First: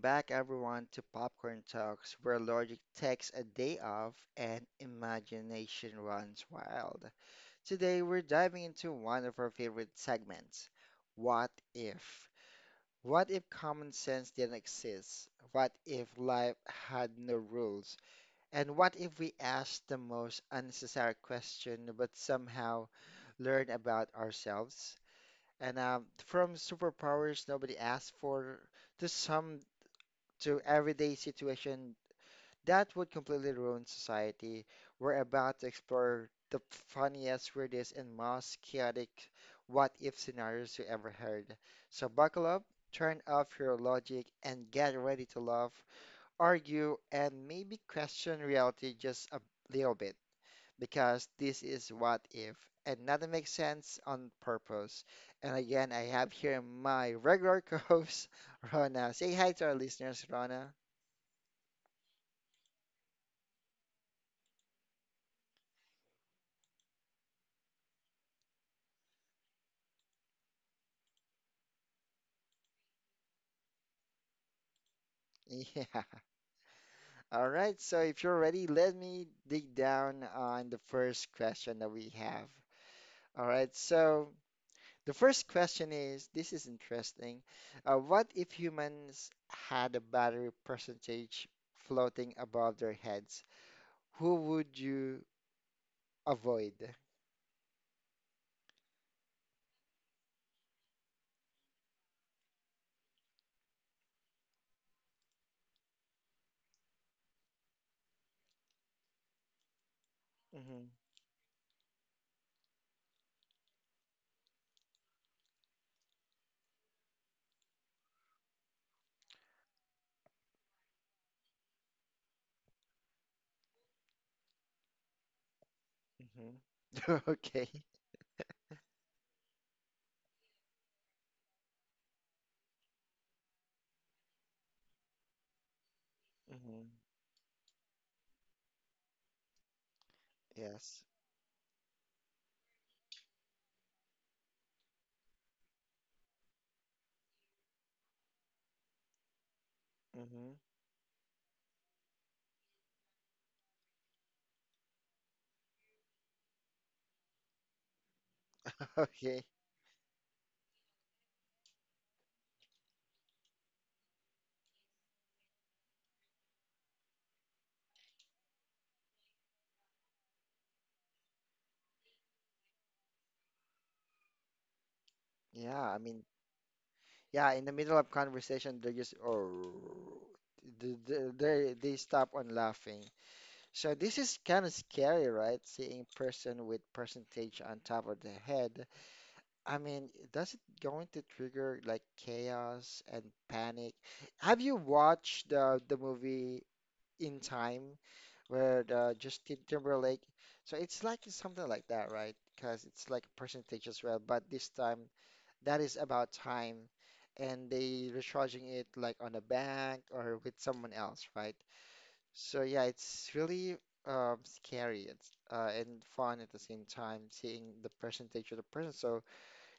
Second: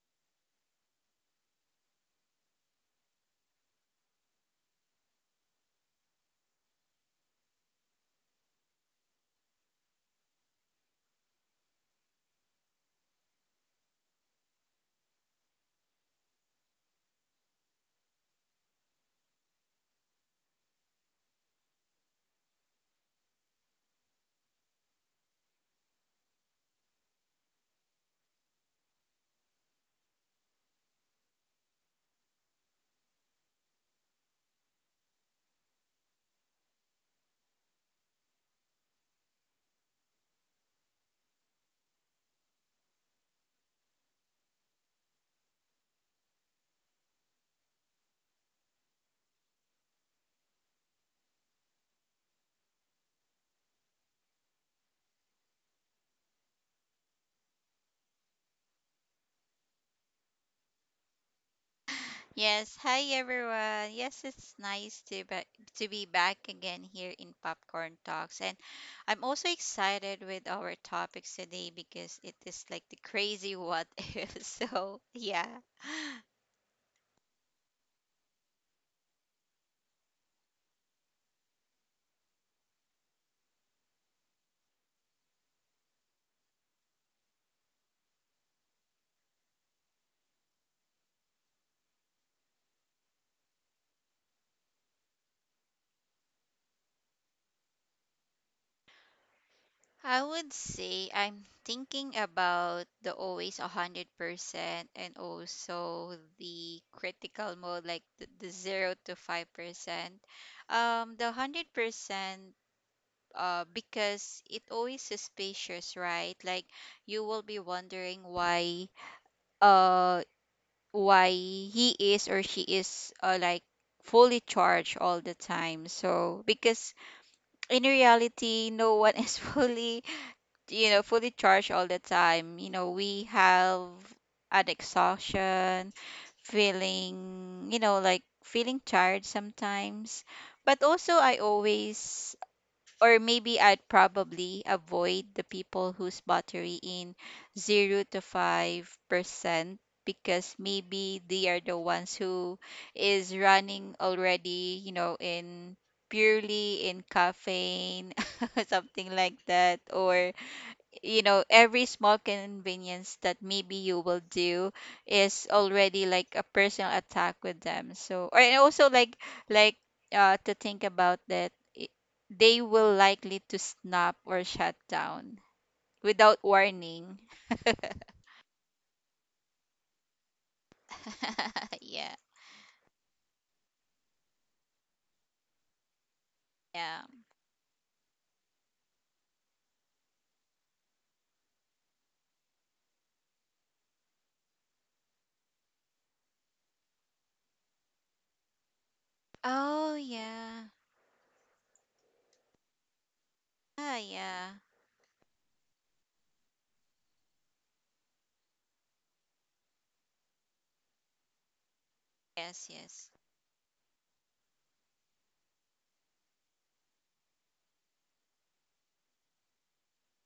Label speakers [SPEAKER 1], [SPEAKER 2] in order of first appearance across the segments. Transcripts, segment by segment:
[SPEAKER 1] back everyone to Popcorn Talks, where logic takes a day off and imagination runs wild. Today, we're diving into one of our favorite segments. What if? What if common sense didn't exist? What if life had no rules? And what if we asked the most unnecessary question but somehow learn about ourselves? And From superpowers nobody asked for to some to everyday situation that would completely ruin society. We're about to explore the funniest, weirdest, and most chaotic what if scenarios you ever heard. So buckle up, turn off your logic, and get ready to laugh, argue, and maybe question reality just a little bit. Because this is what if, and nothing makes sense on purpose. And again, I have here my regular co-host, Rona. Say hi to our listeners, Rona.
[SPEAKER 2] Yes, hi everyone. Yes, it's nice to be back again here in Popcorn Talks. And I'm also excited with our topics today because it is like the crazy what if. So, yeah.
[SPEAKER 1] Yeah. All right. So if you're ready, let me dig down on the first question that we have. All right. So the first question is, this is interesting. What if humans had a battery percentage floating above their heads? Who would you avoid?
[SPEAKER 2] I would say I'm thinking about the always 100% and also the critical mode, like the 0 to 5%. Um
[SPEAKER 1] hmm
[SPEAKER 2] the 100%, because it always suspicious, right? Like you will be wondering uh why he is or she is, like, fully charged all the time. So because in
[SPEAKER 1] Okay.
[SPEAKER 2] reality, no one is fully you know fully charged all the time. We have an exhaustion
[SPEAKER 1] hmm
[SPEAKER 2] feeling, like feeling tired sometimes. but also i
[SPEAKER 1] Yes.
[SPEAKER 2] always or maybe I'd probably avoid the people who's battery in 0 to 5%, because
[SPEAKER 1] hmm
[SPEAKER 2] maybe they are the ones who is running already, in purely in caffeine, something like that,
[SPEAKER 1] Okay.
[SPEAKER 2] or every small convenience that maybe you will do is already like a personal attack with them. So or and also, like, to think about that, i- they will likely to snap or shut down
[SPEAKER 1] Yeah.
[SPEAKER 2] without
[SPEAKER 1] I mean,
[SPEAKER 2] warning.
[SPEAKER 1] yeah, in the middle of conversation, they just oh, they they
[SPEAKER 2] Yeah,
[SPEAKER 1] they they stop on laughing. So this is kind of scary, right? Seeing
[SPEAKER 2] yeah.
[SPEAKER 1] person with percentage on top of the head. I mean, does it going to trigger like chaos and panic? Have you watched the movie In Time where the
[SPEAKER 2] Oh,
[SPEAKER 1] Justin
[SPEAKER 2] yeah.
[SPEAKER 1] Timberlake? So it's like something like that, right? Because it's like
[SPEAKER 2] Ah,
[SPEAKER 1] percentage as
[SPEAKER 2] yeah.
[SPEAKER 1] well, but this time that is about time and they recharging it like on a bank or with someone else, right?
[SPEAKER 2] Yes,
[SPEAKER 1] So
[SPEAKER 2] yes.
[SPEAKER 1] yeah, it's really scary it's and fun at the same time seeing the percentage of the person. So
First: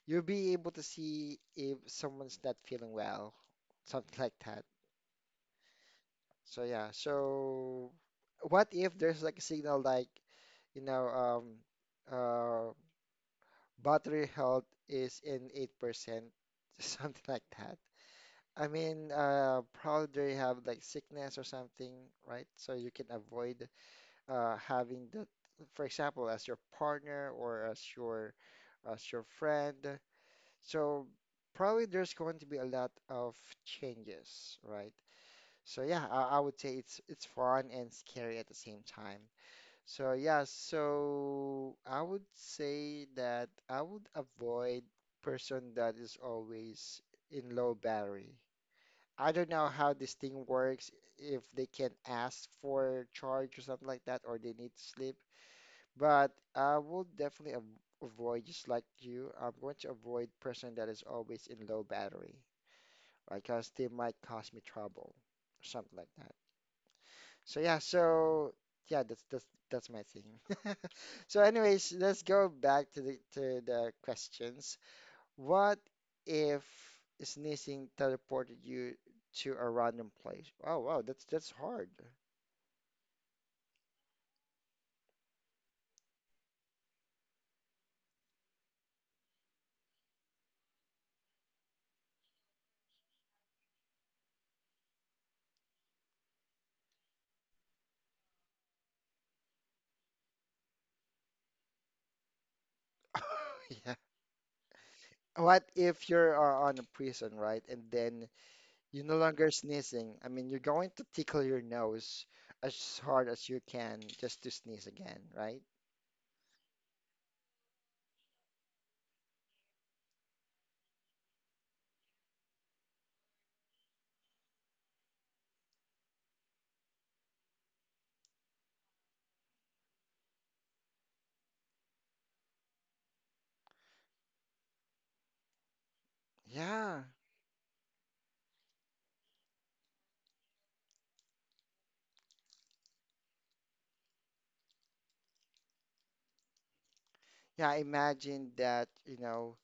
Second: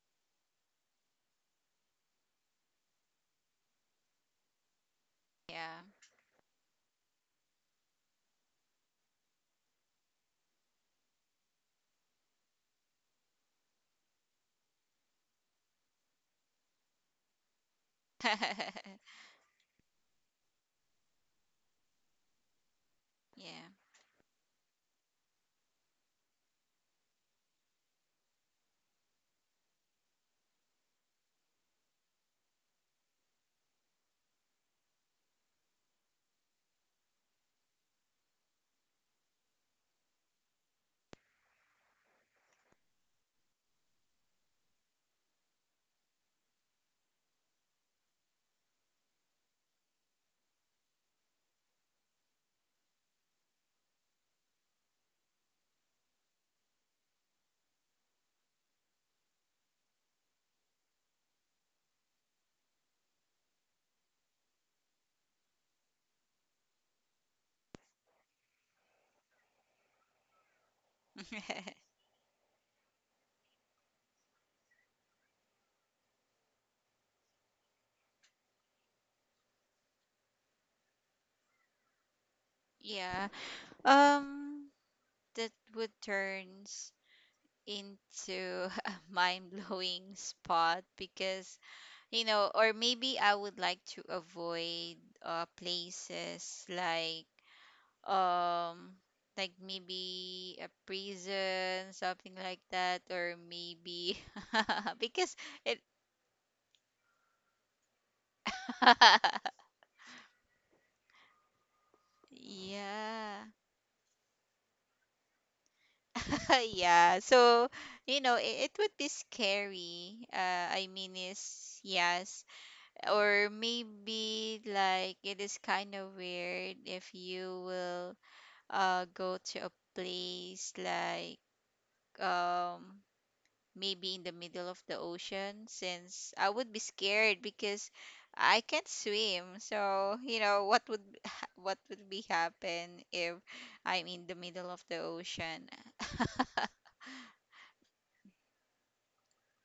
[SPEAKER 1] you'll be able to see if someone's not feeling well, something like that.
[SPEAKER 2] Yeah.
[SPEAKER 1] So yeah, so what if there's like a signal like, you know, um, uh, battery health is in 8%, something like that. I mean, probably they have like sickness or something, right? So you can avoid
[SPEAKER 2] Yeah.
[SPEAKER 1] having that, for example, as your partner or as your friend. So probably there's going to be a lot of changes, right? So yeah, I would say it's fun and scary at the same time. So yeah, so I would say that I would avoid person that is always in low battery. I don't know how this thing works, if they can ask for charge or something like that, or they need to sleep. But I will definitely av avoid, just like you, I'm going to avoid person that is always in low battery, right? Because they might cause me trouble or something like that. So yeah, so yeah, that's my thing. So anyways, let's go back to the questions. What if sneezing teleported you to a random place? Oh wow, that's hard.
[SPEAKER 2] Yeah. Um that would turns into a mind blowing spot because, or maybe I would like to avoid, places um, like maybe a prison, something like that, or
[SPEAKER 1] Yeah.
[SPEAKER 2] maybe. because
[SPEAKER 1] What
[SPEAKER 2] it,
[SPEAKER 1] if you're on a prison, right? And then you're no longer sneezing. I mean, you're going to tickle your nose as hard
[SPEAKER 2] yeah,
[SPEAKER 1] as you can just to sneeze again, right?
[SPEAKER 2] yeah. So, it would be scary. I mean, is yes, or maybe like it is kind of weird if you will go to a place, like, um maybe in the middle of the ocean, since I would be
[SPEAKER 1] Yeah.
[SPEAKER 2] scared because I can't swim. So you know what would what would be happen if I'm in the middle of the ocean?
[SPEAKER 1] Yeah, imagine that, you know,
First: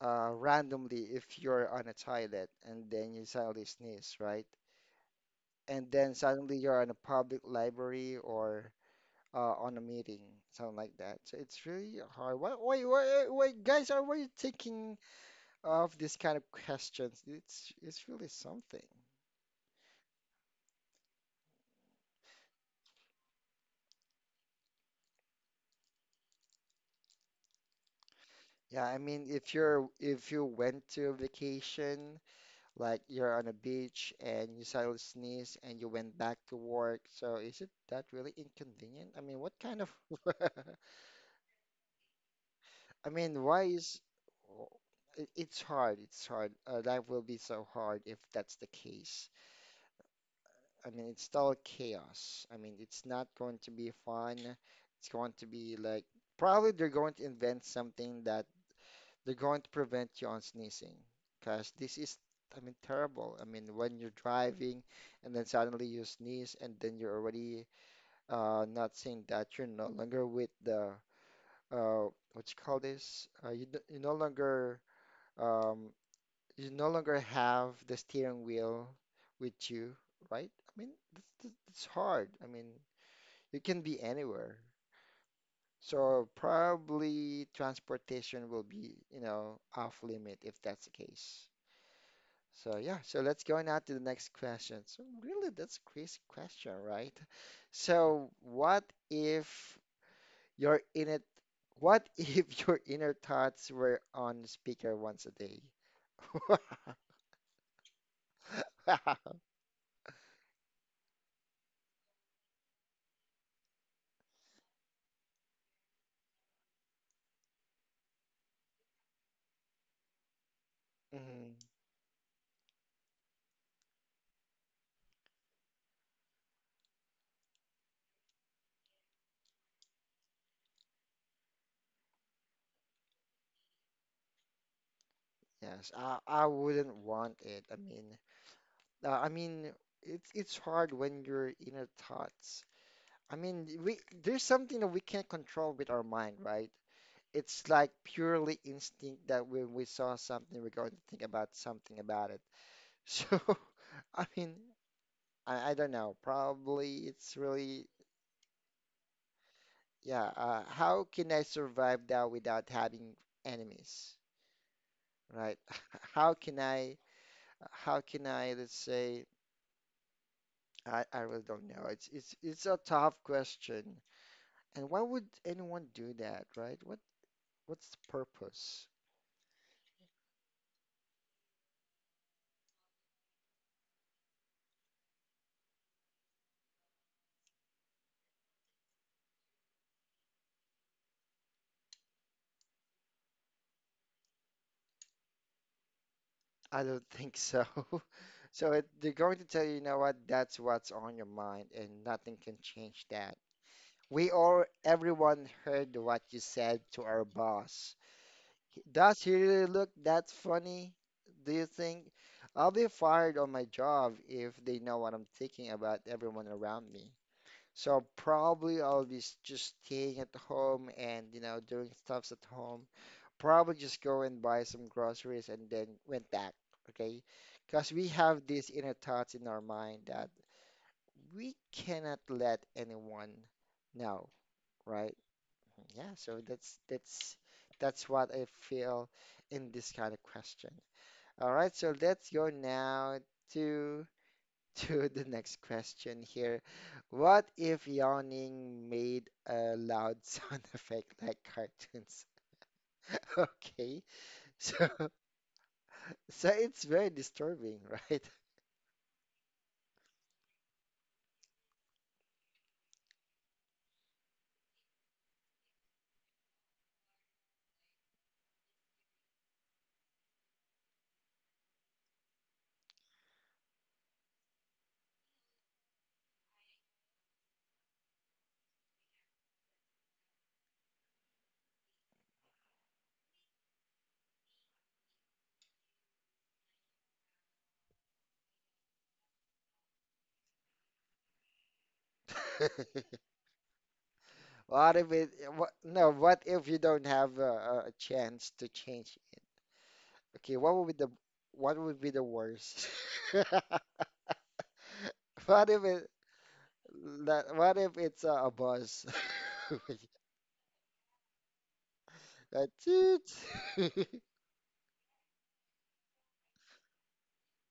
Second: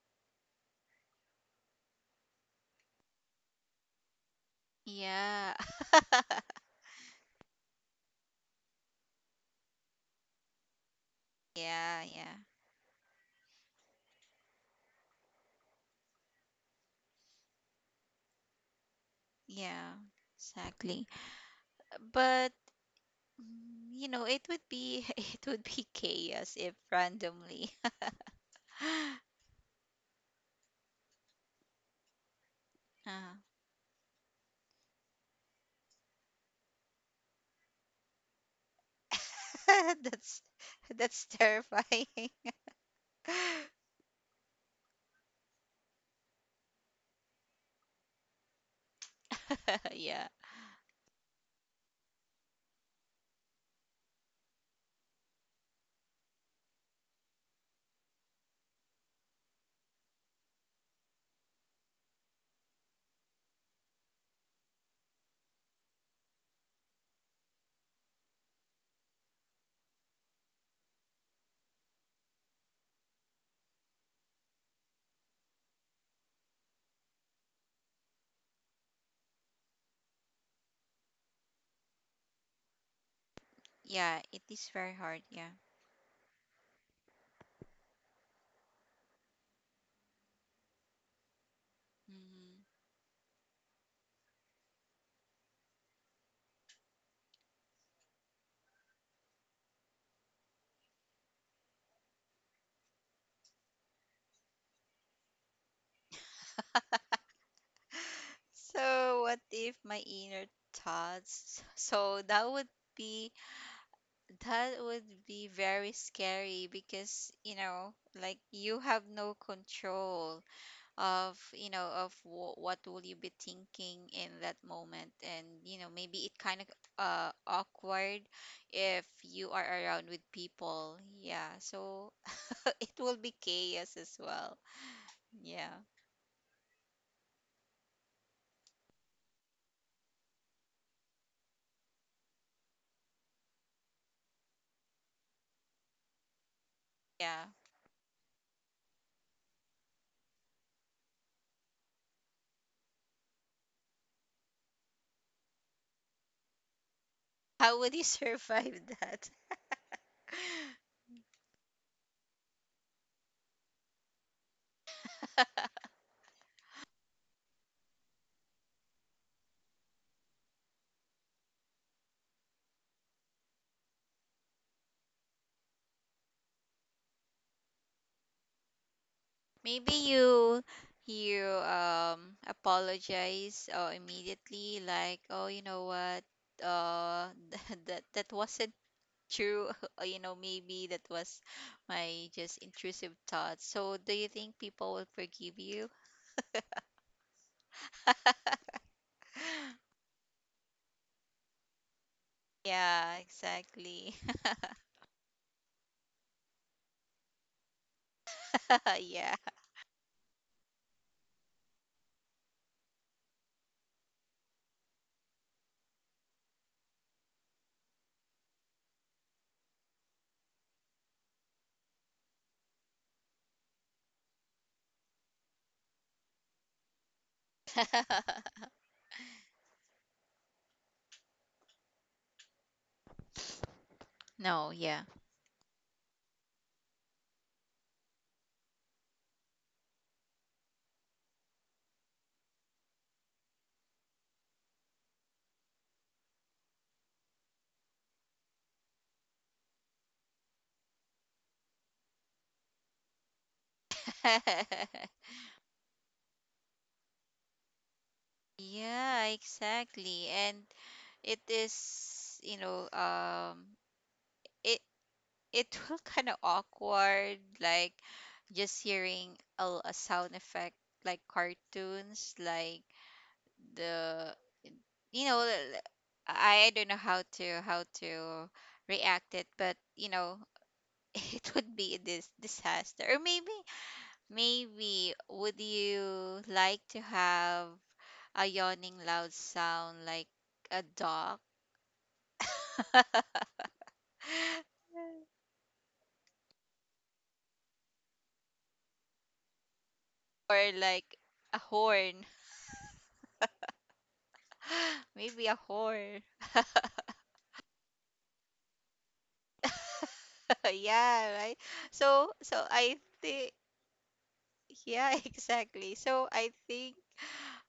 [SPEAKER 1] randomly if you're on a toilet and then you suddenly sneeze, right?
[SPEAKER 2] Yeah.
[SPEAKER 1] And then suddenly you're in a public library or on a meeting, something like that. So it's really
[SPEAKER 2] Yeah, yeah,
[SPEAKER 1] hard. Guys, are why you thinking of this kind of questions? It's really something.
[SPEAKER 2] yeah, exactly. But, it would be it would be chaos if randomly.
[SPEAKER 1] Yeah, I mean, if you're if you went to a vacation, like you're
[SPEAKER 2] Uh,
[SPEAKER 1] on a beach and you suddenly sneeze and you went back to work, so is it that really inconvenient? I mean, what kind of,
[SPEAKER 2] that's that's terrifying.
[SPEAKER 1] I mean, why is it- It's hard. It's hard. Life will be so hard if that's the case.
[SPEAKER 2] Yeah.
[SPEAKER 1] I mean, it's still chaos. I mean, it's not going to be fun. It's going to be like probably they're going to invent something that they're going to prevent you on sneezing because this is, I mean, terrible. I mean, when you're driving and then suddenly you sneeze and then you're already not saying that you're no longer with the uh, what you call this? You d- you're no longer um, you no longer have the steering wheel with you, right? I mean, it's hard. I mean, you can be
[SPEAKER 2] Yeah, it
[SPEAKER 1] anywhere.
[SPEAKER 2] is very hard, yeah.
[SPEAKER 1] So probably transportation will be, you know, off limit if that's the case.
[SPEAKER 2] hmm
[SPEAKER 1] So yeah, so let's go now to the next question. So really, that's a crazy question, right? So what if your inner what if your inner thoughts were on speaker once a day?
[SPEAKER 2] So
[SPEAKER 1] Wow.
[SPEAKER 2] what if my inner thoughts? So be that would be very scary because, like you have no control of
[SPEAKER 1] Mhm.
[SPEAKER 2] you know of w- what will you be thinking in that moment, and, maybe it kind of, awkward if you are around with people. Yeah, so it will be chaos as well. Yeah.
[SPEAKER 1] Yes, I wouldn't want it. I mean, it's hard when your inner thoughts. I mean, we there's something that we can't control with our mind, right?
[SPEAKER 2] Yeah.
[SPEAKER 1] It's like purely instinct that when we saw something, we're going to think about something about it. So, I mean, I don't know. Probably it's
[SPEAKER 2] How
[SPEAKER 1] really,
[SPEAKER 2] would you survive that?
[SPEAKER 1] yeah. How can I survive that without having enemies, right? How can I, how can I, let's say. I really don't know. It's a tough question. And why would anyone do that, right? What what's the purpose?
[SPEAKER 2] Maybe you, you apologize, immediately, like, oh, you know what, uh that was a True, maybe that was my just intrusive thought. So, do you think people will forgive you?
[SPEAKER 1] I don't think so. So it, they're going to tell you, you know what, that's what's on your mind and nothing can change
[SPEAKER 2] Yeah,
[SPEAKER 1] that.
[SPEAKER 2] exactly.
[SPEAKER 1] We all, everyone heard what you said to our boss. Does he
[SPEAKER 2] Yeah.
[SPEAKER 1] really look that funny? Do you think? I'll be fired on my job if they know what I'm thinking about everyone around me. So probably I'll be just staying at home and, you know, doing stuffs at home. Probably just go and buy some groceries and then went back, okay? Because we have these inner thoughts in our mind that we cannot let anyone know,
[SPEAKER 2] No, yeah.
[SPEAKER 1] right? Yeah, so that's that's what I feel in this kind of question. All right, so let's go now to the next question here. What if yawning made a loud sound effect like cartoons? Okay, so so it's very disturbing, right?
[SPEAKER 2] Yeah, exactly. And it is, it it will kind of awkward, like, just hearing a sound effect like cartoons, like the you know l- I don't know how to, how to react it, but it would be this disaster. Or, maybe, would you like to have a yawning loud sound like a dog?
[SPEAKER 1] What if it, what, no, what if you don't have a chance to change it? Okay,
[SPEAKER 2] Or
[SPEAKER 1] what would be the
[SPEAKER 2] like a
[SPEAKER 1] what would be the
[SPEAKER 2] horn.
[SPEAKER 1] worst?
[SPEAKER 2] Maybe a
[SPEAKER 1] What if it
[SPEAKER 2] horn.
[SPEAKER 1] that what if it's a buzz?
[SPEAKER 2] Yeah, right. so so
[SPEAKER 1] That's
[SPEAKER 2] i think.
[SPEAKER 1] it.
[SPEAKER 2] Yeah, exactly. So I think,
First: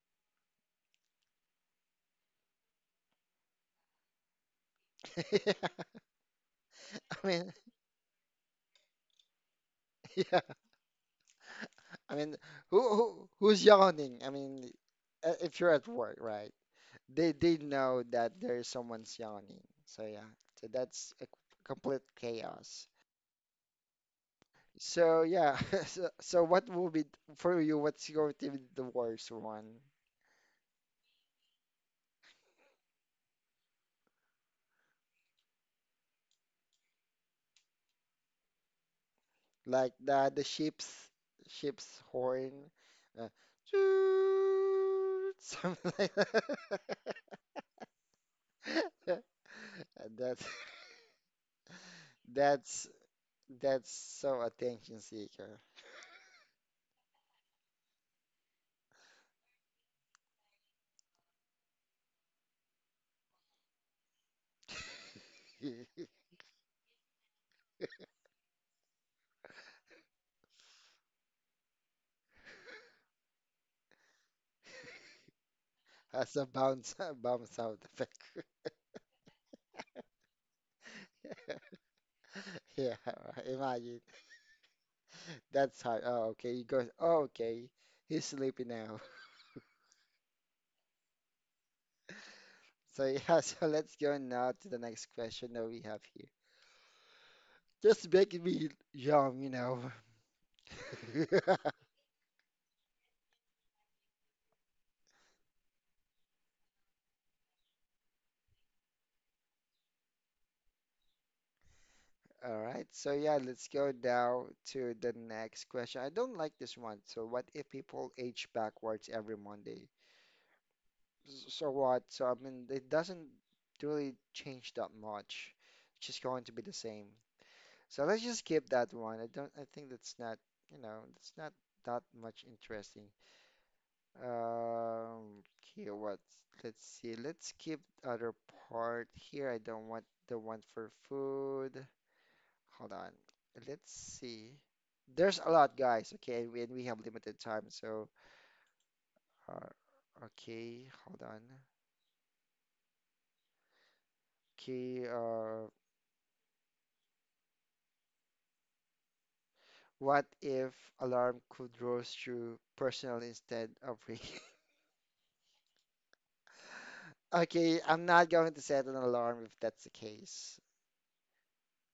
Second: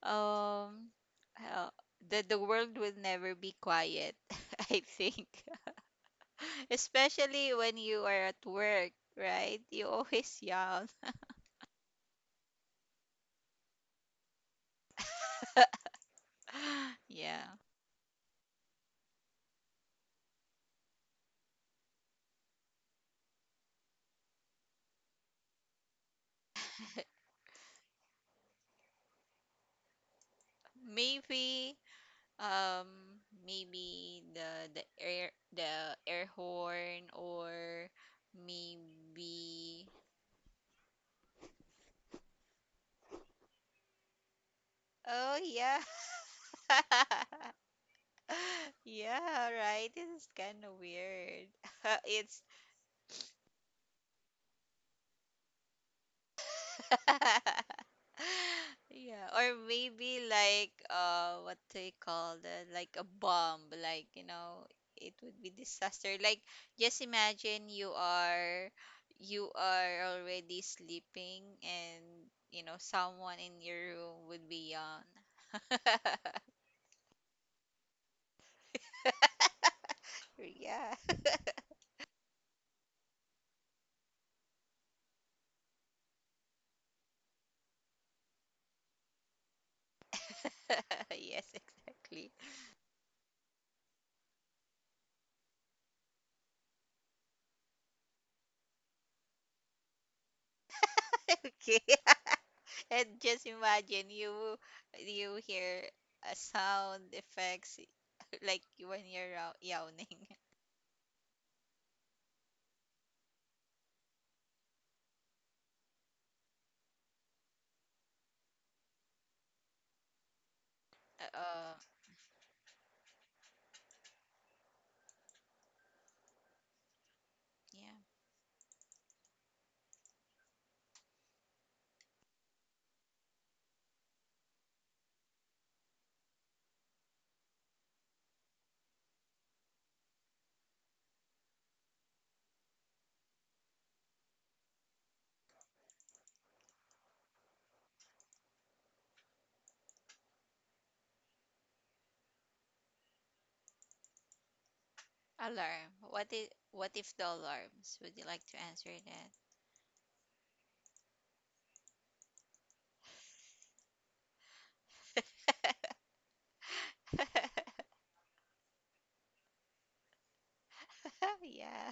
[SPEAKER 2] um uh, the world will never be quiet, I think.
[SPEAKER 1] I mean,
[SPEAKER 2] Especially when you are at work, right? You always
[SPEAKER 1] Yeah,
[SPEAKER 2] yell.
[SPEAKER 1] I mean, who's yawning? I mean, if you're at work, right? They
[SPEAKER 2] Yeah.
[SPEAKER 1] know that there's someone's yawning. So yeah, so that's a complete chaos. So yeah, so, so what will be for you? What's going to be the worst one?
[SPEAKER 2] Maybe um maybe the air horn, or maybe.
[SPEAKER 1] Like the sheep's horn, uh,
[SPEAKER 2] Oh, yeah.
[SPEAKER 1] something like that.
[SPEAKER 2] Yeah, right. This is
[SPEAKER 1] That's
[SPEAKER 2] kind of weird. It's
[SPEAKER 1] that's that's so attention seeker.
[SPEAKER 2] yeah, or maybe like, what do you call that? Like a bomb, like, it would be disaster. Like, just imagine, you are already sleeping and, someone in your room would be yawn.
[SPEAKER 1] Has a bounce bounce sound effect.
[SPEAKER 2] Yeah.
[SPEAKER 1] Yeah, imagine. That's hard. Oh, okay. He goes, oh, okay. He's sleepy now.
[SPEAKER 2] Yes, exactly.
[SPEAKER 1] So yeah, so let's go now to the next question that we have here. Just making me young, you know.
[SPEAKER 2] Okay. And just imagine you hear a sound effects like when you're yawning.
[SPEAKER 1] All right. So yeah, let's go now to the next question. I don't like this one. So what if people age backwards every Monday? S- So
[SPEAKER 2] Oh,
[SPEAKER 1] what? So I mean, it doesn't really change that much. It's just going to be the same.
[SPEAKER 2] yeah.
[SPEAKER 1] So let's just skip that one. I don't. I think that's not. You know, that's not that much interesting. Okay. What? Let's see. Let's skip the other part here. I don't want the one for food. Hold on. Let's see. There's a lot, guys. Okay, and we have limited time. So, uh, okay. Hold on. Okay.
[SPEAKER 2] Alarm. What if the alarms? Would you like to answer
[SPEAKER 1] What if alarm could roast you personal instead of me?
[SPEAKER 2] that?
[SPEAKER 1] Okay, I'm not going to set an alarm if that's the case.
[SPEAKER 2] Yeah.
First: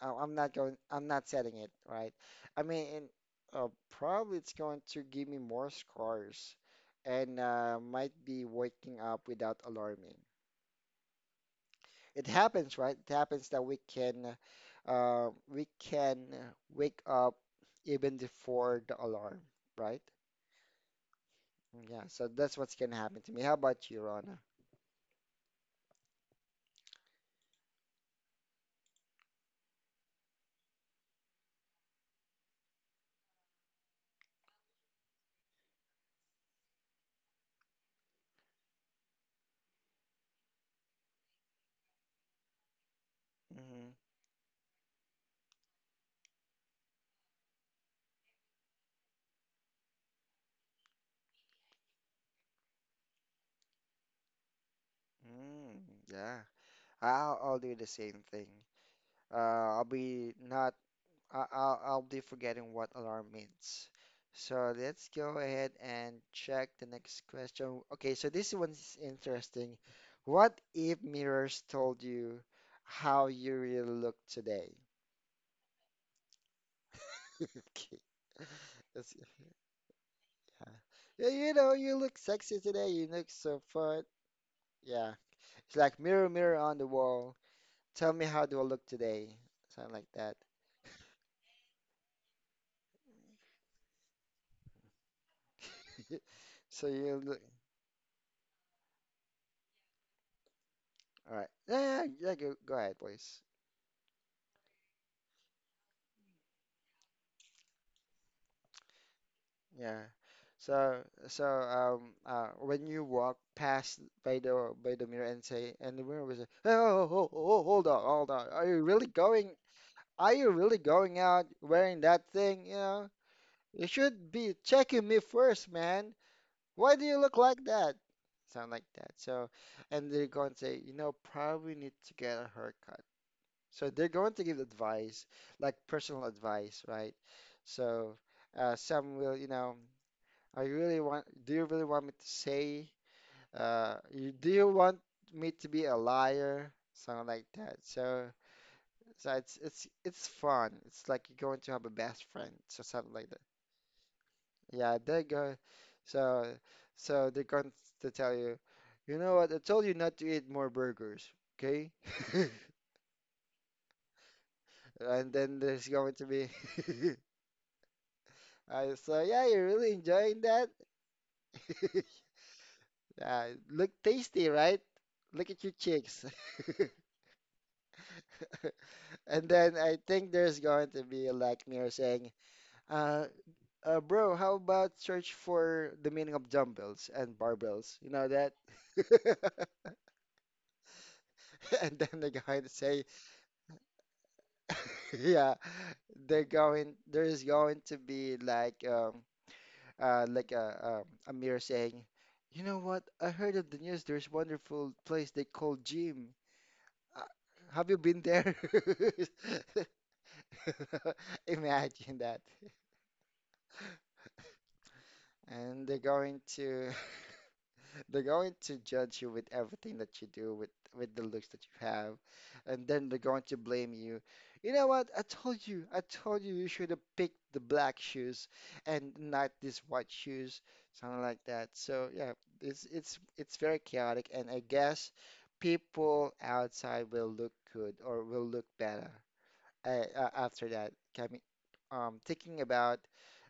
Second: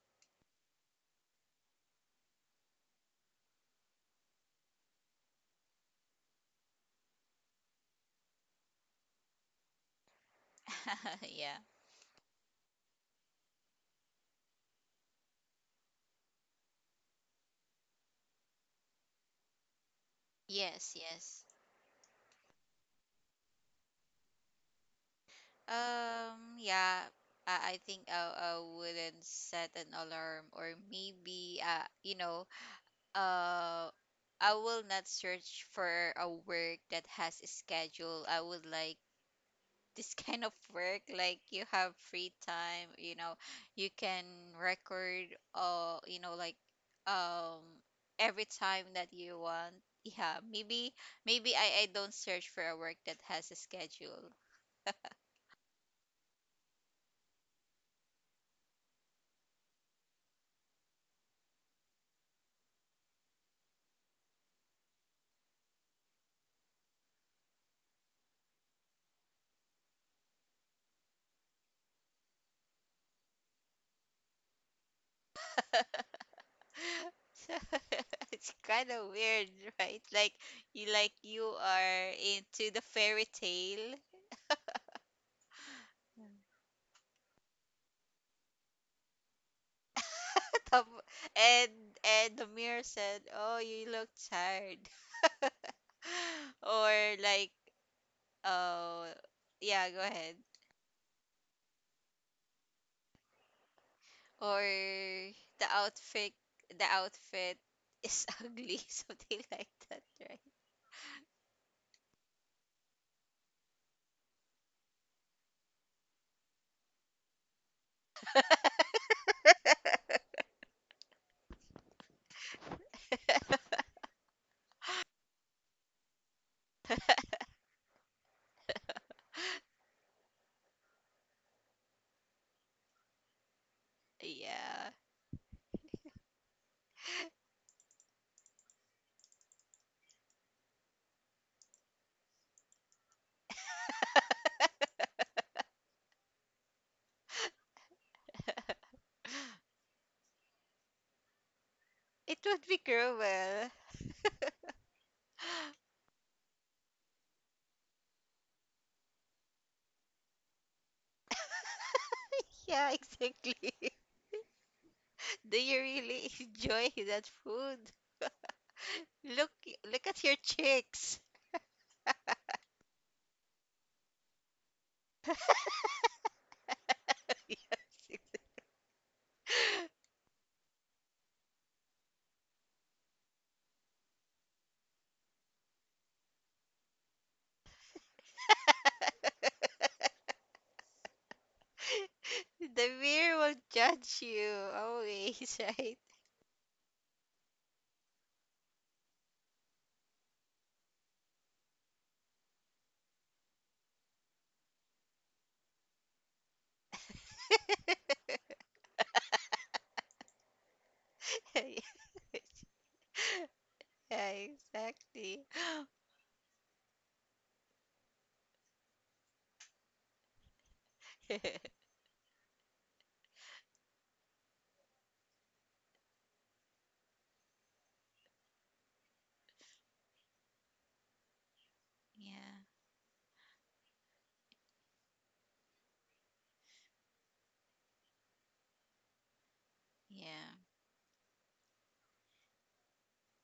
[SPEAKER 1] I- I'm not going, I'm not setting it, right? I mean, and, probably it's going to give me more scars and might be waking up without alarming.
[SPEAKER 2] Yeah.
[SPEAKER 1] It happens, right? It happens that we can wake up even before the alarm, right?
[SPEAKER 2] Yes, yes.
[SPEAKER 1] Yeah, so that's what's gonna happen to me. How about you, Rana?
[SPEAKER 2] Yeah. I think I wouldn't set an alarm, or maybe, uh I will not search for a work that has a schedule. I would like this kind of work, like you have free time, you
[SPEAKER 1] hmm
[SPEAKER 2] can record, uh you know like um every time that you want. Yeah, maybe I don't search for a work that has a schedule.
[SPEAKER 1] Mm, yeah, I'll do the same thing. I'll be not. I- I'll be forgetting what alarm means. So let's go ahead and check the next question. Okay, so this one's interesting. What if mirrors told you how you really look today?
[SPEAKER 2] So,
[SPEAKER 1] Okay,
[SPEAKER 2] it's kind of
[SPEAKER 1] that's- yeah,
[SPEAKER 2] weird, right? Like you like
[SPEAKER 1] yeah,
[SPEAKER 2] you
[SPEAKER 1] you know, you
[SPEAKER 2] are
[SPEAKER 1] look sexy
[SPEAKER 2] into the
[SPEAKER 1] today. You
[SPEAKER 2] fairy
[SPEAKER 1] look so
[SPEAKER 2] tale.
[SPEAKER 1] fun. Yeah, it's like mirror, mirror on the wall. Tell me how do I look today? Something like that.
[SPEAKER 2] Tap- and and the mirror said, "Oh, you look tired."
[SPEAKER 1] So
[SPEAKER 2] Or,
[SPEAKER 1] you look.
[SPEAKER 2] like, oh, yeah, go ahead.
[SPEAKER 1] All right. Yeah. Go, go ahead, please.
[SPEAKER 2] Or the outfit, the outfit is ugly, something like
[SPEAKER 1] Yeah.
[SPEAKER 2] that,
[SPEAKER 1] So so when you walk past by the mirror and say, and the mirror will say, oh, hold on, hold on. Are
[SPEAKER 2] right?
[SPEAKER 1] you really going out wearing that thing? You know? You should be checking me first, man. Why do you look like that? Sound like that. So and they're going to say, you know, probably need to get a haircut. So they're going to give
[SPEAKER 2] Yeah.
[SPEAKER 1] advice, like personal advice, right? So some will, I really want, do you really want me to say, do you want me to be a liar? Something like that. So, so it's fun. It's like you're going to have a best
[SPEAKER 2] It
[SPEAKER 1] friend,
[SPEAKER 2] would be
[SPEAKER 1] so something like that.
[SPEAKER 2] cruel.
[SPEAKER 1] Yeah, they go. So, so they're going to tell you, you know what? I told you not to eat more burgers, okay?
[SPEAKER 2] Yeah, exactly.
[SPEAKER 1] And then
[SPEAKER 2] Do you
[SPEAKER 1] there's going to
[SPEAKER 2] really
[SPEAKER 1] be,
[SPEAKER 2] enjoy that food?
[SPEAKER 1] so yeah,
[SPEAKER 2] Look,
[SPEAKER 1] you're really
[SPEAKER 2] look at your
[SPEAKER 1] enjoying that.
[SPEAKER 2] cheeks.
[SPEAKER 1] Yeah, look tasty, right? Look at your cheeks.
[SPEAKER 2] Yes.
[SPEAKER 1] And then I think there's going to be like Mir saying, uh, bro, how about search for the meaning of dumbbells and barbells? You know that? And then they're going to
[SPEAKER 2] The
[SPEAKER 1] say,
[SPEAKER 2] mirror will judge you
[SPEAKER 1] yeah,
[SPEAKER 2] always, right?
[SPEAKER 1] they're going, there's going to be like a Mir saying, you know what? I heard of the news. There's wonderful place they call gym. Uh, Have you been there? Imagine that.
[SPEAKER 2] Yeah, exactly.
[SPEAKER 1] And they're going to. They're going to judge you with everything that you do, with the looks that you have, and then they're going to blame you. You know what? I told you you should have picked the black shoes and not these white shoes, something like that. So yeah,
[SPEAKER 2] Yeah,
[SPEAKER 1] it's very chaotic, and I guess people outside will look good or will look better
[SPEAKER 2] yeah,
[SPEAKER 1] after that. I mean, thinking about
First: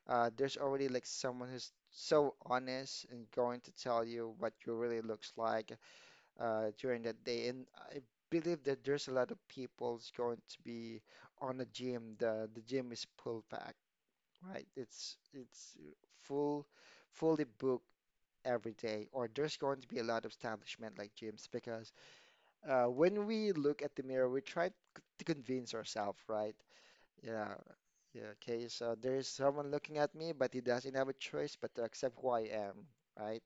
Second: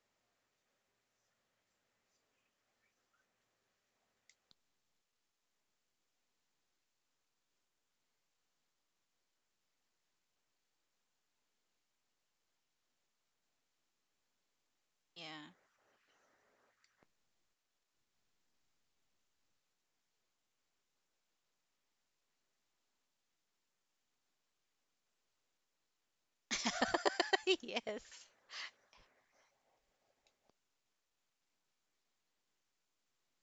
[SPEAKER 1] there's already like someone who's so honest and going to tell you what you really looks like during that day. And I believe that there's a lot of people's going to be on the gym. The gym is full packed, right? It's
[SPEAKER 2] yeah.
[SPEAKER 1] it's full, fully booked every day. Or there's going to be a lot of establishment like gyms because when we look at the mirror, we try to convince ourselves, right? Yeah,
[SPEAKER 2] Yes,
[SPEAKER 1] yeah, okay, so there's someone looking at me, but he doesn't have a choice but to accept who I am, right?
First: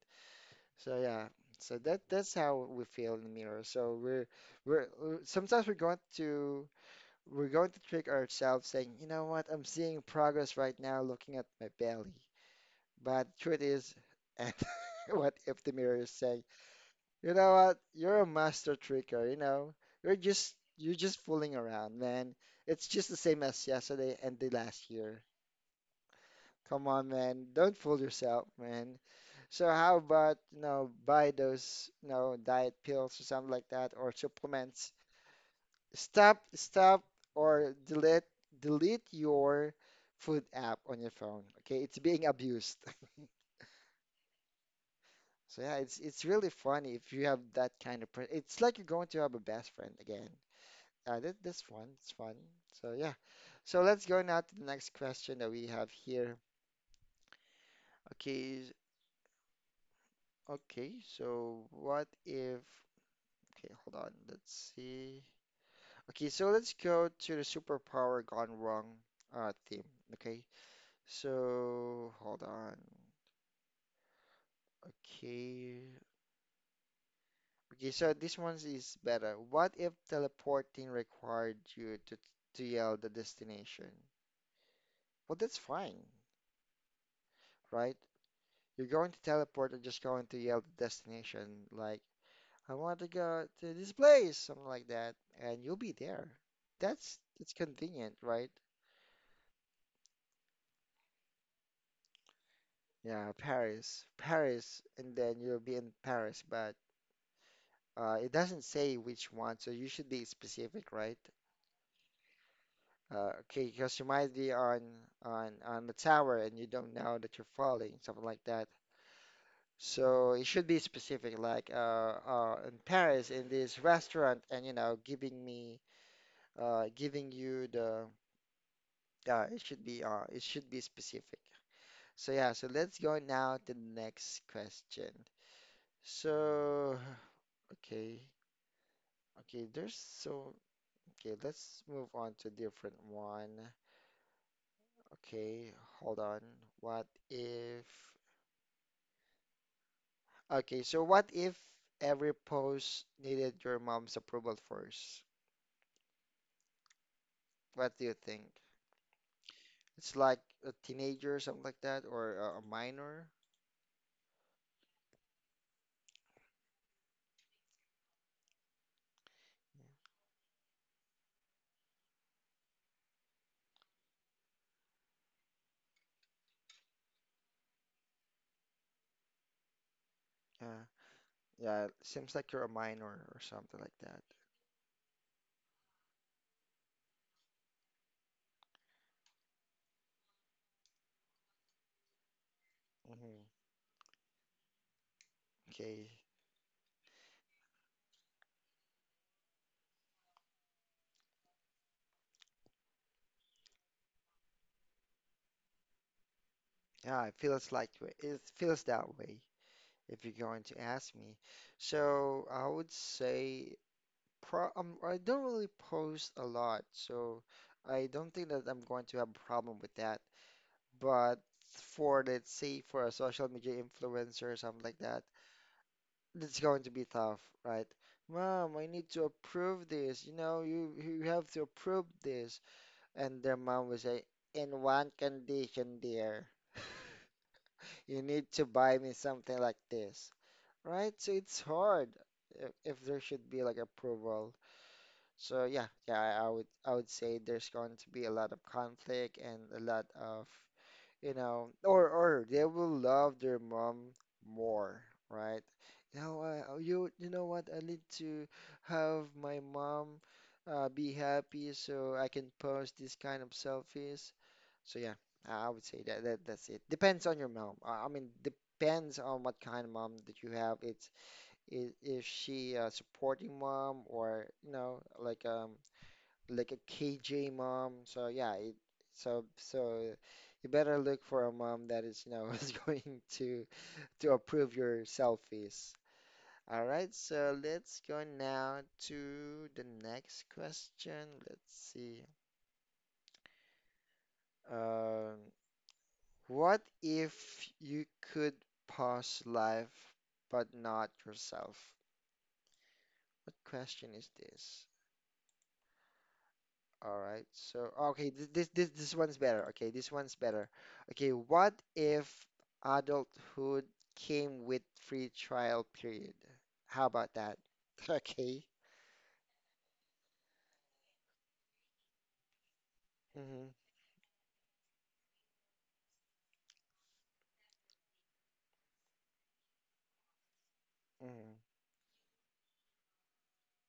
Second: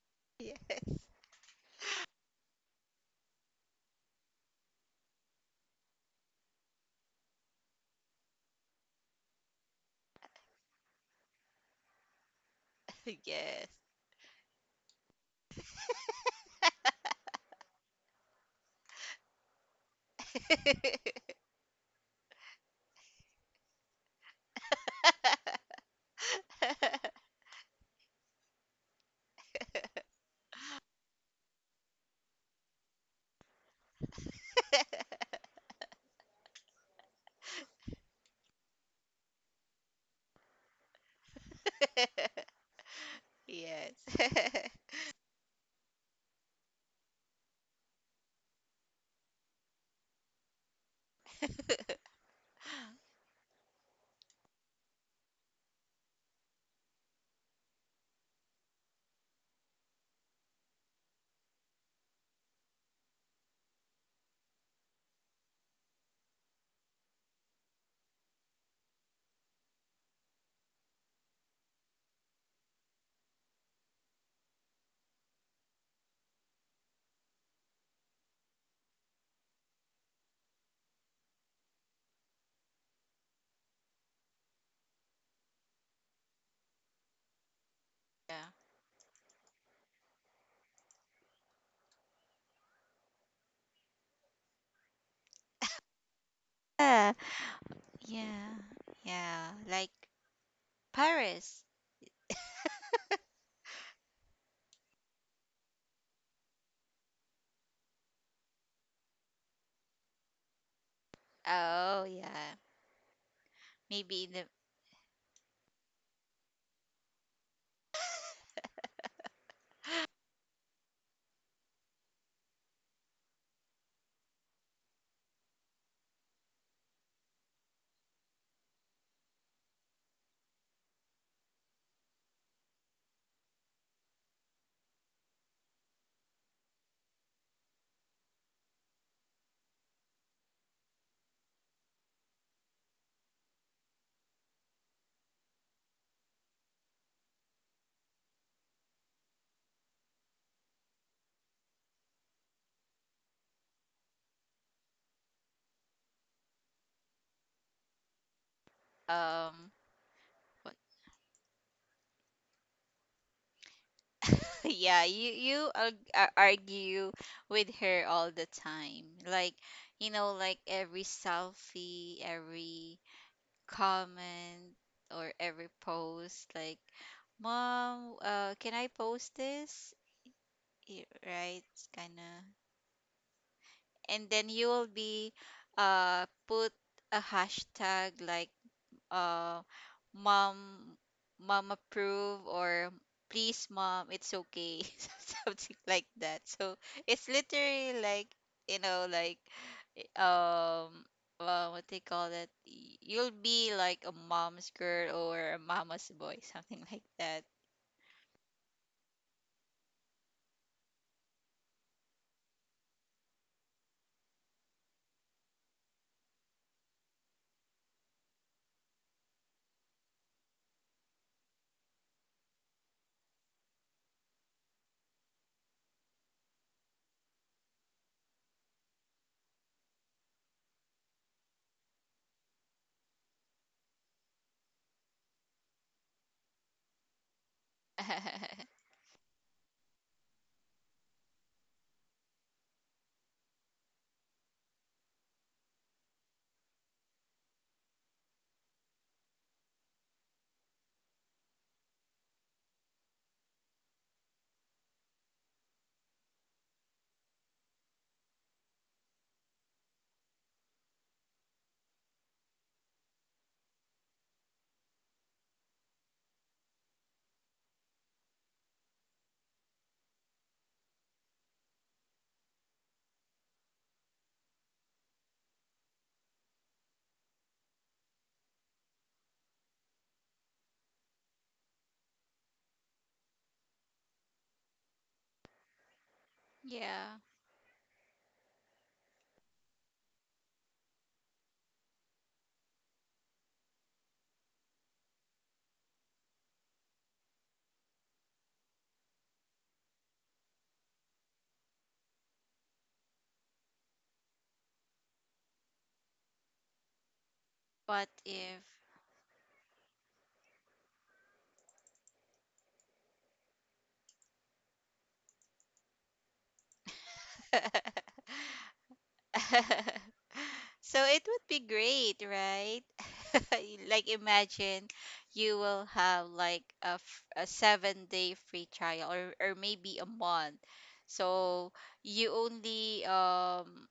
[SPEAKER 1] So
[SPEAKER 2] yes,
[SPEAKER 1] yeah, so that's how we feel in the mirror. So we're sometimes we're going to trick ourselves saying, you know what, I'm seeing progress right now looking at my belly. But truth
[SPEAKER 2] yes.
[SPEAKER 1] is, and what if the mirror is saying, you know what, you're a master tricker, you know, you're just fooling around, man. It's just the same as yesterday and the last year. Come on, man. Don't fool yourself, man. So how about, you know, buy those, you know, diet pills or something like that or supplements. Stop or delete your food app on your phone. Okay? It's being abused.
[SPEAKER 2] Yes.
[SPEAKER 1] So yeah, it's really funny if you have that kind of person. It's like you're going to have a best friend again. That's fun. It's fun. So yeah. So let's go now to the next question that we have here. Okay. Okay. So what if? Okay, hold on. Let's see. Okay, so let's go to the superpower gone wrong theme. Okay, so hold on. Okay. Okay, so this one is better. What if teleporting required you to yell the destination? Well, that's fine, right?
[SPEAKER 2] Yeah.
[SPEAKER 1] You're going to teleport and just going to yell the destination, like, I want to go to this place, something like that, and you'll be there. That's
[SPEAKER 2] Ah,
[SPEAKER 1] that's convenient, right?
[SPEAKER 2] yeah, yeah, like Paris.
[SPEAKER 1] Yeah, Paris, Paris, and then you'll be in Paris, but it doesn't say which one, so you should be specific, right?
[SPEAKER 2] Oh, yeah,
[SPEAKER 1] Okay, because you
[SPEAKER 2] maybe
[SPEAKER 1] might
[SPEAKER 2] in
[SPEAKER 1] be
[SPEAKER 2] the,
[SPEAKER 1] on on the tower and you don't know that you're falling, something like that. So it should be specific, like in Paris, in this restaurant, and you know, giving you the, it should be specific. So yeah, so let's go now to the next question. So, okay. Okay, there's so okay, let's move on to different one. Okay, hold on. What if okay, so what if every post needed your mom's approval first? What do you think?
[SPEAKER 2] um
[SPEAKER 1] It's like
[SPEAKER 2] what-
[SPEAKER 1] a teenager or something like that, or a minor?
[SPEAKER 2] yeah. You argue with her all the time, like, like, every selfie, every comment, or every post, like, "Mom, can I post this?"
[SPEAKER 1] Yeah.
[SPEAKER 2] Right, it's
[SPEAKER 1] Yeah, it seems
[SPEAKER 2] kinda,
[SPEAKER 1] like you're a minor or something like that.
[SPEAKER 2] and then you will be, put a hashtag like, uh mom, approve, or
[SPEAKER 1] hmm
[SPEAKER 2] please mom, it's okay, something like
[SPEAKER 1] Okay.
[SPEAKER 2] that. So, it's literally, like, like, eh, um what they call that? You'll be like a mom's girl or a mama's boy, something like
[SPEAKER 1] Yeah, it
[SPEAKER 2] that.
[SPEAKER 1] feels like it feels that way, if you're going to ask me. So I would say Pro I don't really post a lot, so I don't think that I'm going to have a problem with that. But for, let's say, for a social media influencer or something like that, it's going to be tough, right? Mom, I need to approve this. You know, you have to approve this. And their mom will say, in one condition, dear, you need to buy me something like this, right? So it's hard if there should be like approval. So yeah, yeah, I would say there's going to be a lot of conflict and a lot of, you know, or they will love their mom more, right? You know, you you know what? I need to have my mom be happy so I can post this kind of selfies. So yeah, I would say that, that's it. Depends on your mom. I mean, depends on what kind of mom that you have. It's is she a supporting mom or you know like a KJ mom. So yeah, so so you better look for a mom that is, you know, is going to approve your selfies. All
[SPEAKER 2] Yeah.
[SPEAKER 1] right, so let's go now to the next question. Let's see. Um, what if you could pause life but not yourself? What question is this? All right. So,
[SPEAKER 2] but
[SPEAKER 1] okay,
[SPEAKER 2] if
[SPEAKER 1] this this one's better. Okay, this one's better. Okay, what if adulthood came with free trial period? How about that? Okay.
[SPEAKER 2] So it would be great, right?
[SPEAKER 1] hmm
[SPEAKER 2] Like imagine you will have, like, a 7-day free trial, or maybe a month.
[SPEAKER 1] hmm
[SPEAKER 2] So you only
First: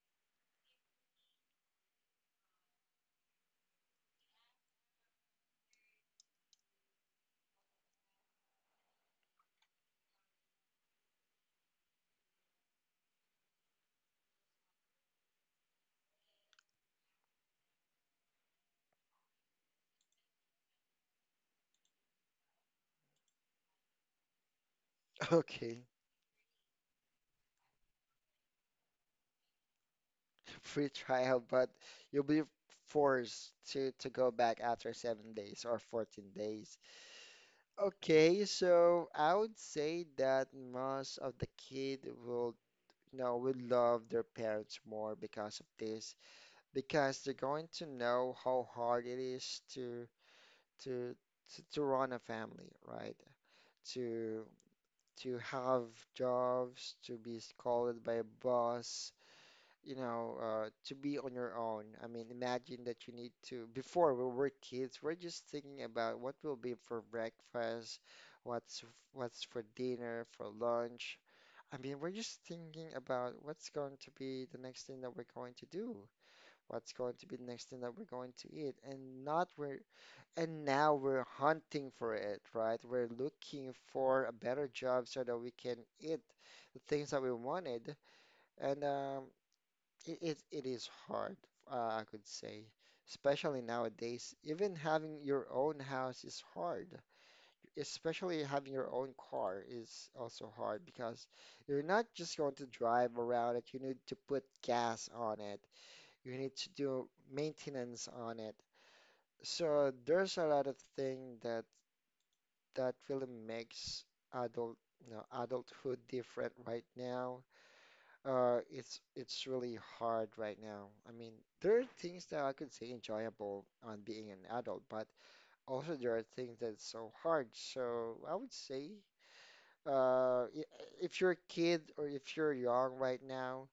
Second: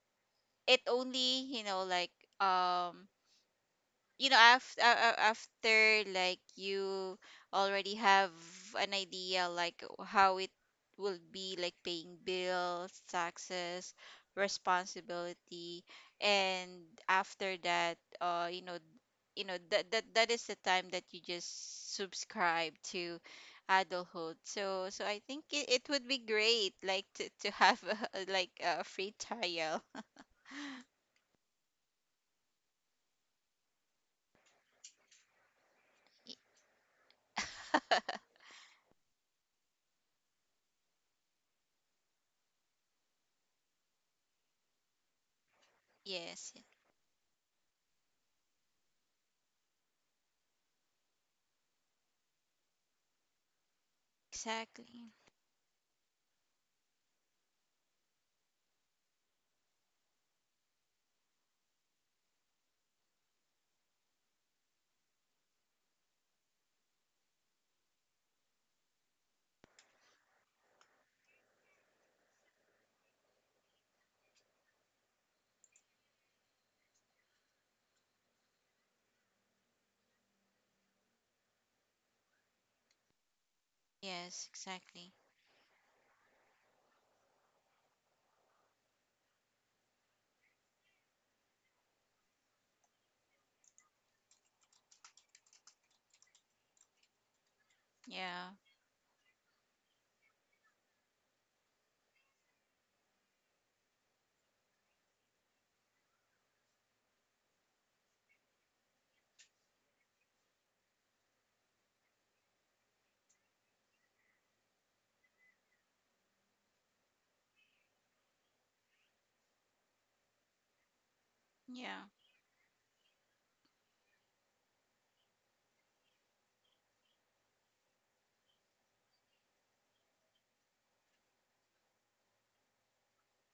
[SPEAKER 2] it only, um after like you already have an idea like how it will be, like, paying bills, taxes, responsibility, and after that, that is the time that you just subscribe to adulthood. So I think it
[SPEAKER 1] Okay.
[SPEAKER 2] would be great, like, to have, like, a free trial.
[SPEAKER 1] Free trial, but you'll be forced to go back after 7 days or
[SPEAKER 2] Y-
[SPEAKER 1] 14 days. Okay, so I would say that most of the kid will, you know, will love their parents more because of this.
[SPEAKER 2] yes,
[SPEAKER 1] Because they're going to know how hard it is to to to run a family, right? To
[SPEAKER 2] exactly.
[SPEAKER 1] have jobs, to be scolded by a boss, you know, to be on your own. I mean, imagine that you need to, before we were kids, we're just thinking about what will be for breakfast, what's what's for dinner, for lunch. I mean, we're just thinking about what's going to be the next thing that we're going to do, what's going to be the next thing that we're going to eat, and not we're and now we're hunting for it, right? We're looking for a
[SPEAKER 2] Yes,
[SPEAKER 1] better job
[SPEAKER 2] exactly.
[SPEAKER 1] so that we can eat the things that we wanted, and it is hard, I could say, especially nowadays. Even having your own house is hard, especially
[SPEAKER 2] Yeah.
[SPEAKER 1] having your own car is also hard, because you're not just going to drive around it, you need to put gas on it, you need to do maintenance on it. So there's a lot of thing that really makes adult, adulthood different right now. It's really hard right now. I mean, there are
[SPEAKER 2] Yeah.
[SPEAKER 1] things that I could say enjoyable on being an adult, but also there are things that's so hard. So I would say, uh, i- if you're a kid or if you're young right now,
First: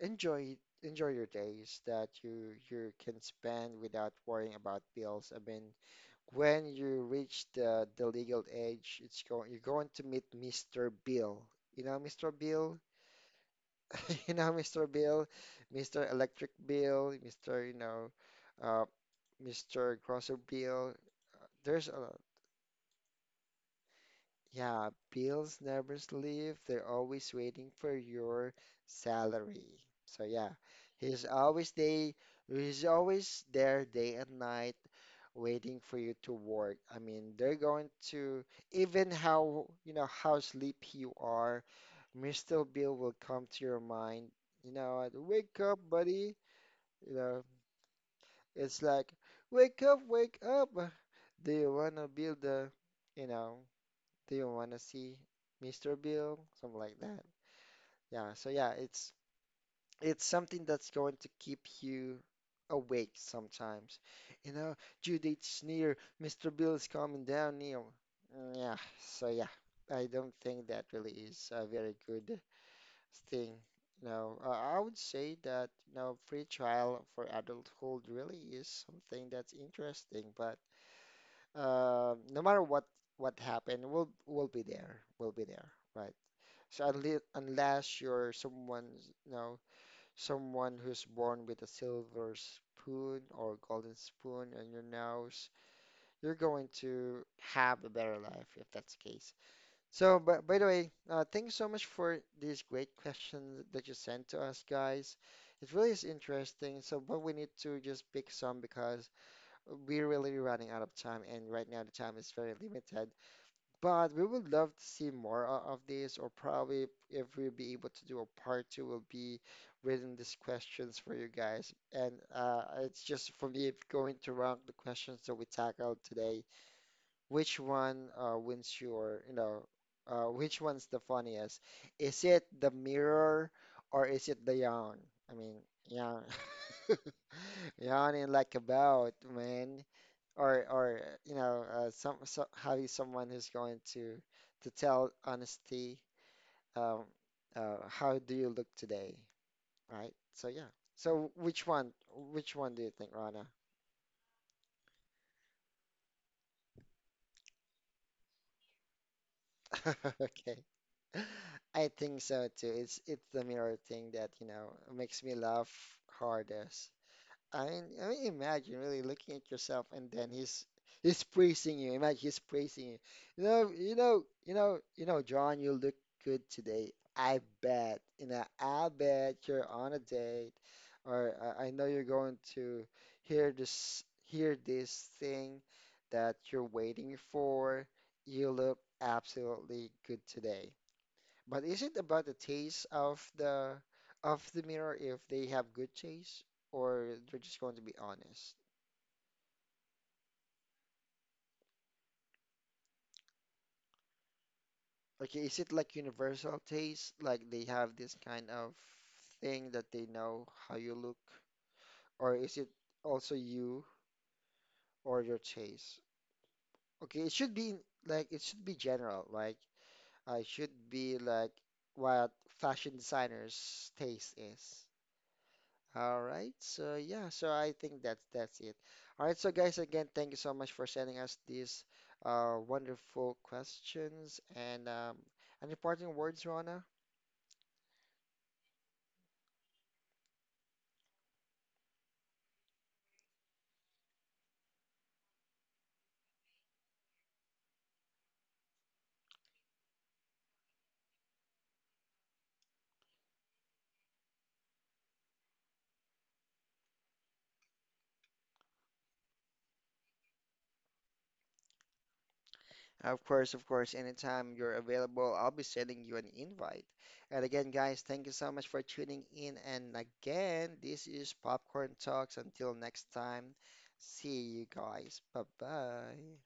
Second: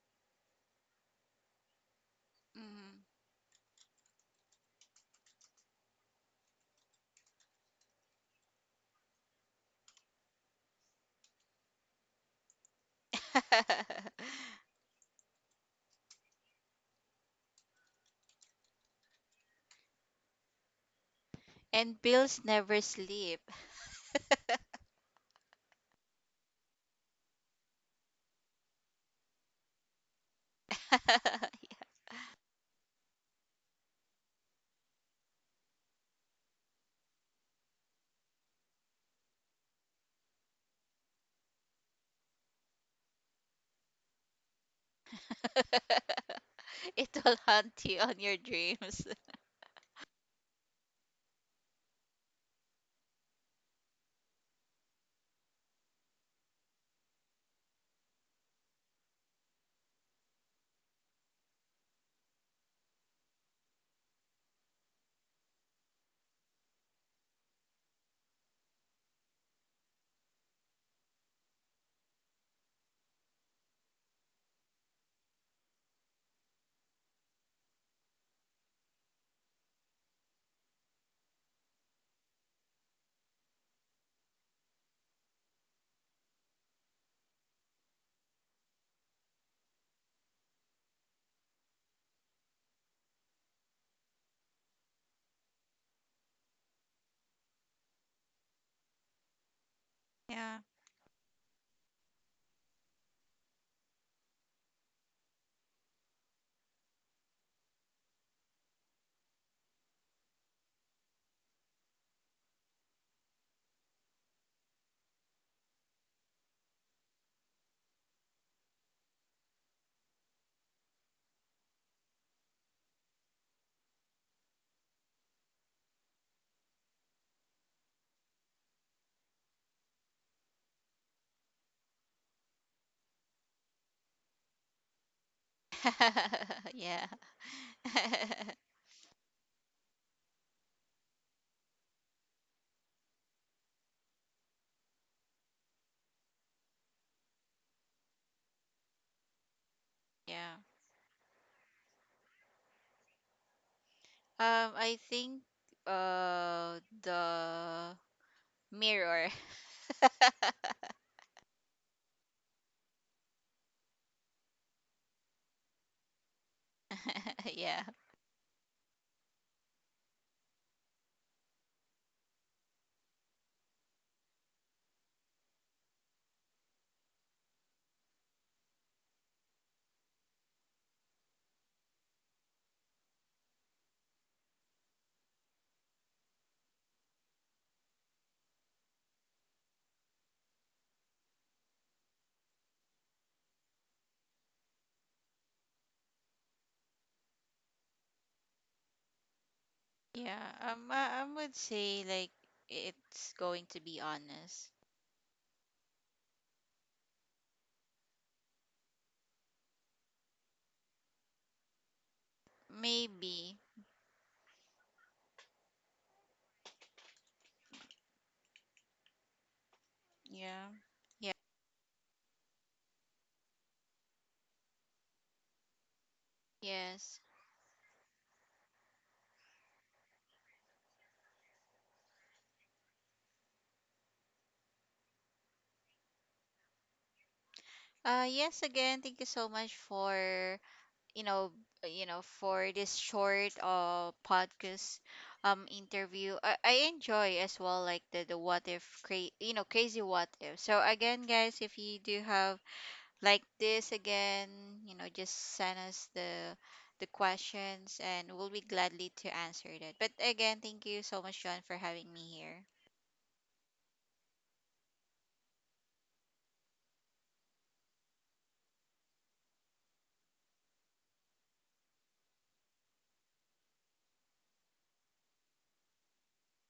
[SPEAKER 1] enjoy your days that you
[SPEAKER 2] Mm.
[SPEAKER 1] can spend without worrying about bills. I mean, when you reach the legal age, it's going you're going to meet Mr. Bill. You know Mr. Bill? You know Mr. Bill, Mr. Electric Bill, Mr. you know, uh, Mr. Grocery Bill. There's
[SPEAKER 2] And
[SPEAKER 1] a
[SPEAKER 2] bills never sleep.
[SPEAKER 1] Yeah, bills never sleep. They're always waiting for your salary. So yeah, he's always day, he's always there day and night waiting for you to work. I mean, they're going to even how, you know, how sleepy you are, Mr. Bill will come to your mind. You know, and, wake up, buddy.
[SPEAKER 2] It will
[SPEAKER 1] You know,
[SPEAKER 2] haunt you on your dreams.
[SPEAKER 1] it's like, wake up, wake up. Do you want to build a, you know, do you want to see Mr. Bill? Something like that. Yeah, so yeah, it's something that's going to keep you awake sometimes. You know, due date's near, Mr. Bill is coming down, Neil. Mm, yeah, so yeah, I don't think that really is a very good thing. You know, I would say that, you know, free trial for adulthood really is something that's interesting, but no matter what happened, we'll be there. We'll be there, right? So unless you're someone, you know, someone who's born with a silver spoon or golden spoon on your nose, you're going to have a better life if that's the case. So,
[SPEAKER 2] Yeah.
[SPEAKER 1] but by the way, thank you so much for these great questions that you sent to us, guys. It really is interesting. So, but we need to just pick some because we're really running out of time, and right now the time is very limited. But we would love to see more of this, or probably if we'll be able to do a part two, will be reading these questions for you guys. And it's just for me going to rank the questions that we tackled today. Which one wins your, you know, which one's the funniest? Is it the mirror or is it the yawn? I mean, yawn.
[SPEAKER 2] Yeah.
[SPEAKER 1] Yawning like a boat, man, or you know so having someone who's going to tell honesty, um how do you look today, right?
[SPEAKER 2] Yeah.
[SPEAKER 1] So yeah, so which one do you think, Rana?
[SPEAKER 2] I think, the mirror.
[SPEAKER 1] Okay, I think so too. It's the mirror thing that you know makes me laugh hardest.
[SPEAKER 2] Yeah.
[SPEAKER 1] I mean, imagine really looking at yourself and then he's praising you. Imagine he's praising you. You know, John, you look good today. I bet, you know, I bet you're on a date, or I know you're going to hear this thing that you're waiting for. You look absolutely good today. But is it about the taste of the mirror if they have good taste, or they're just going to be honest?
[SPEAKER 2] Yeah. I would say, like, it's going to be honest.
[SPEAKER 1] Okay, is it like universal taste, like they have this kind of thing that they know how you look, or is it
[SPEAKER 2] Maybe.
[SPEAKER 1] also you or your taste? Okay, it should be like it should be general, like
[SPEAKER 2] Yeah.
[SPEAKER 1] it should
[SPEAKER 2] Yeah.
[SPEAKER 1] be like what fashion designers' taste is. All right.
[SPEAKER 2] Yes.
[SPEAKER 1] So yeah, so I think that's it. All right, so guys, again, thank you so much for sending us these wonderful questions and any parting words, Rona?
[SPEAKER 2] Yes, again, thank you so much for, you know for this short, podcast, interview. I enjoy as well, like, the what if, crazy what if. So again, guys, if you do have like this again, just send us the questions and we'll be gladly to answer that. But again, thank you so much, John, for having me here.
[SPEAKER 1] Of course, of course. Anytime you're available, I'll be sending you an invite. And again, guys, thank you so much for tuning in. And again, this is Popcorn Talks. Until next time, see you guys. Bye bye.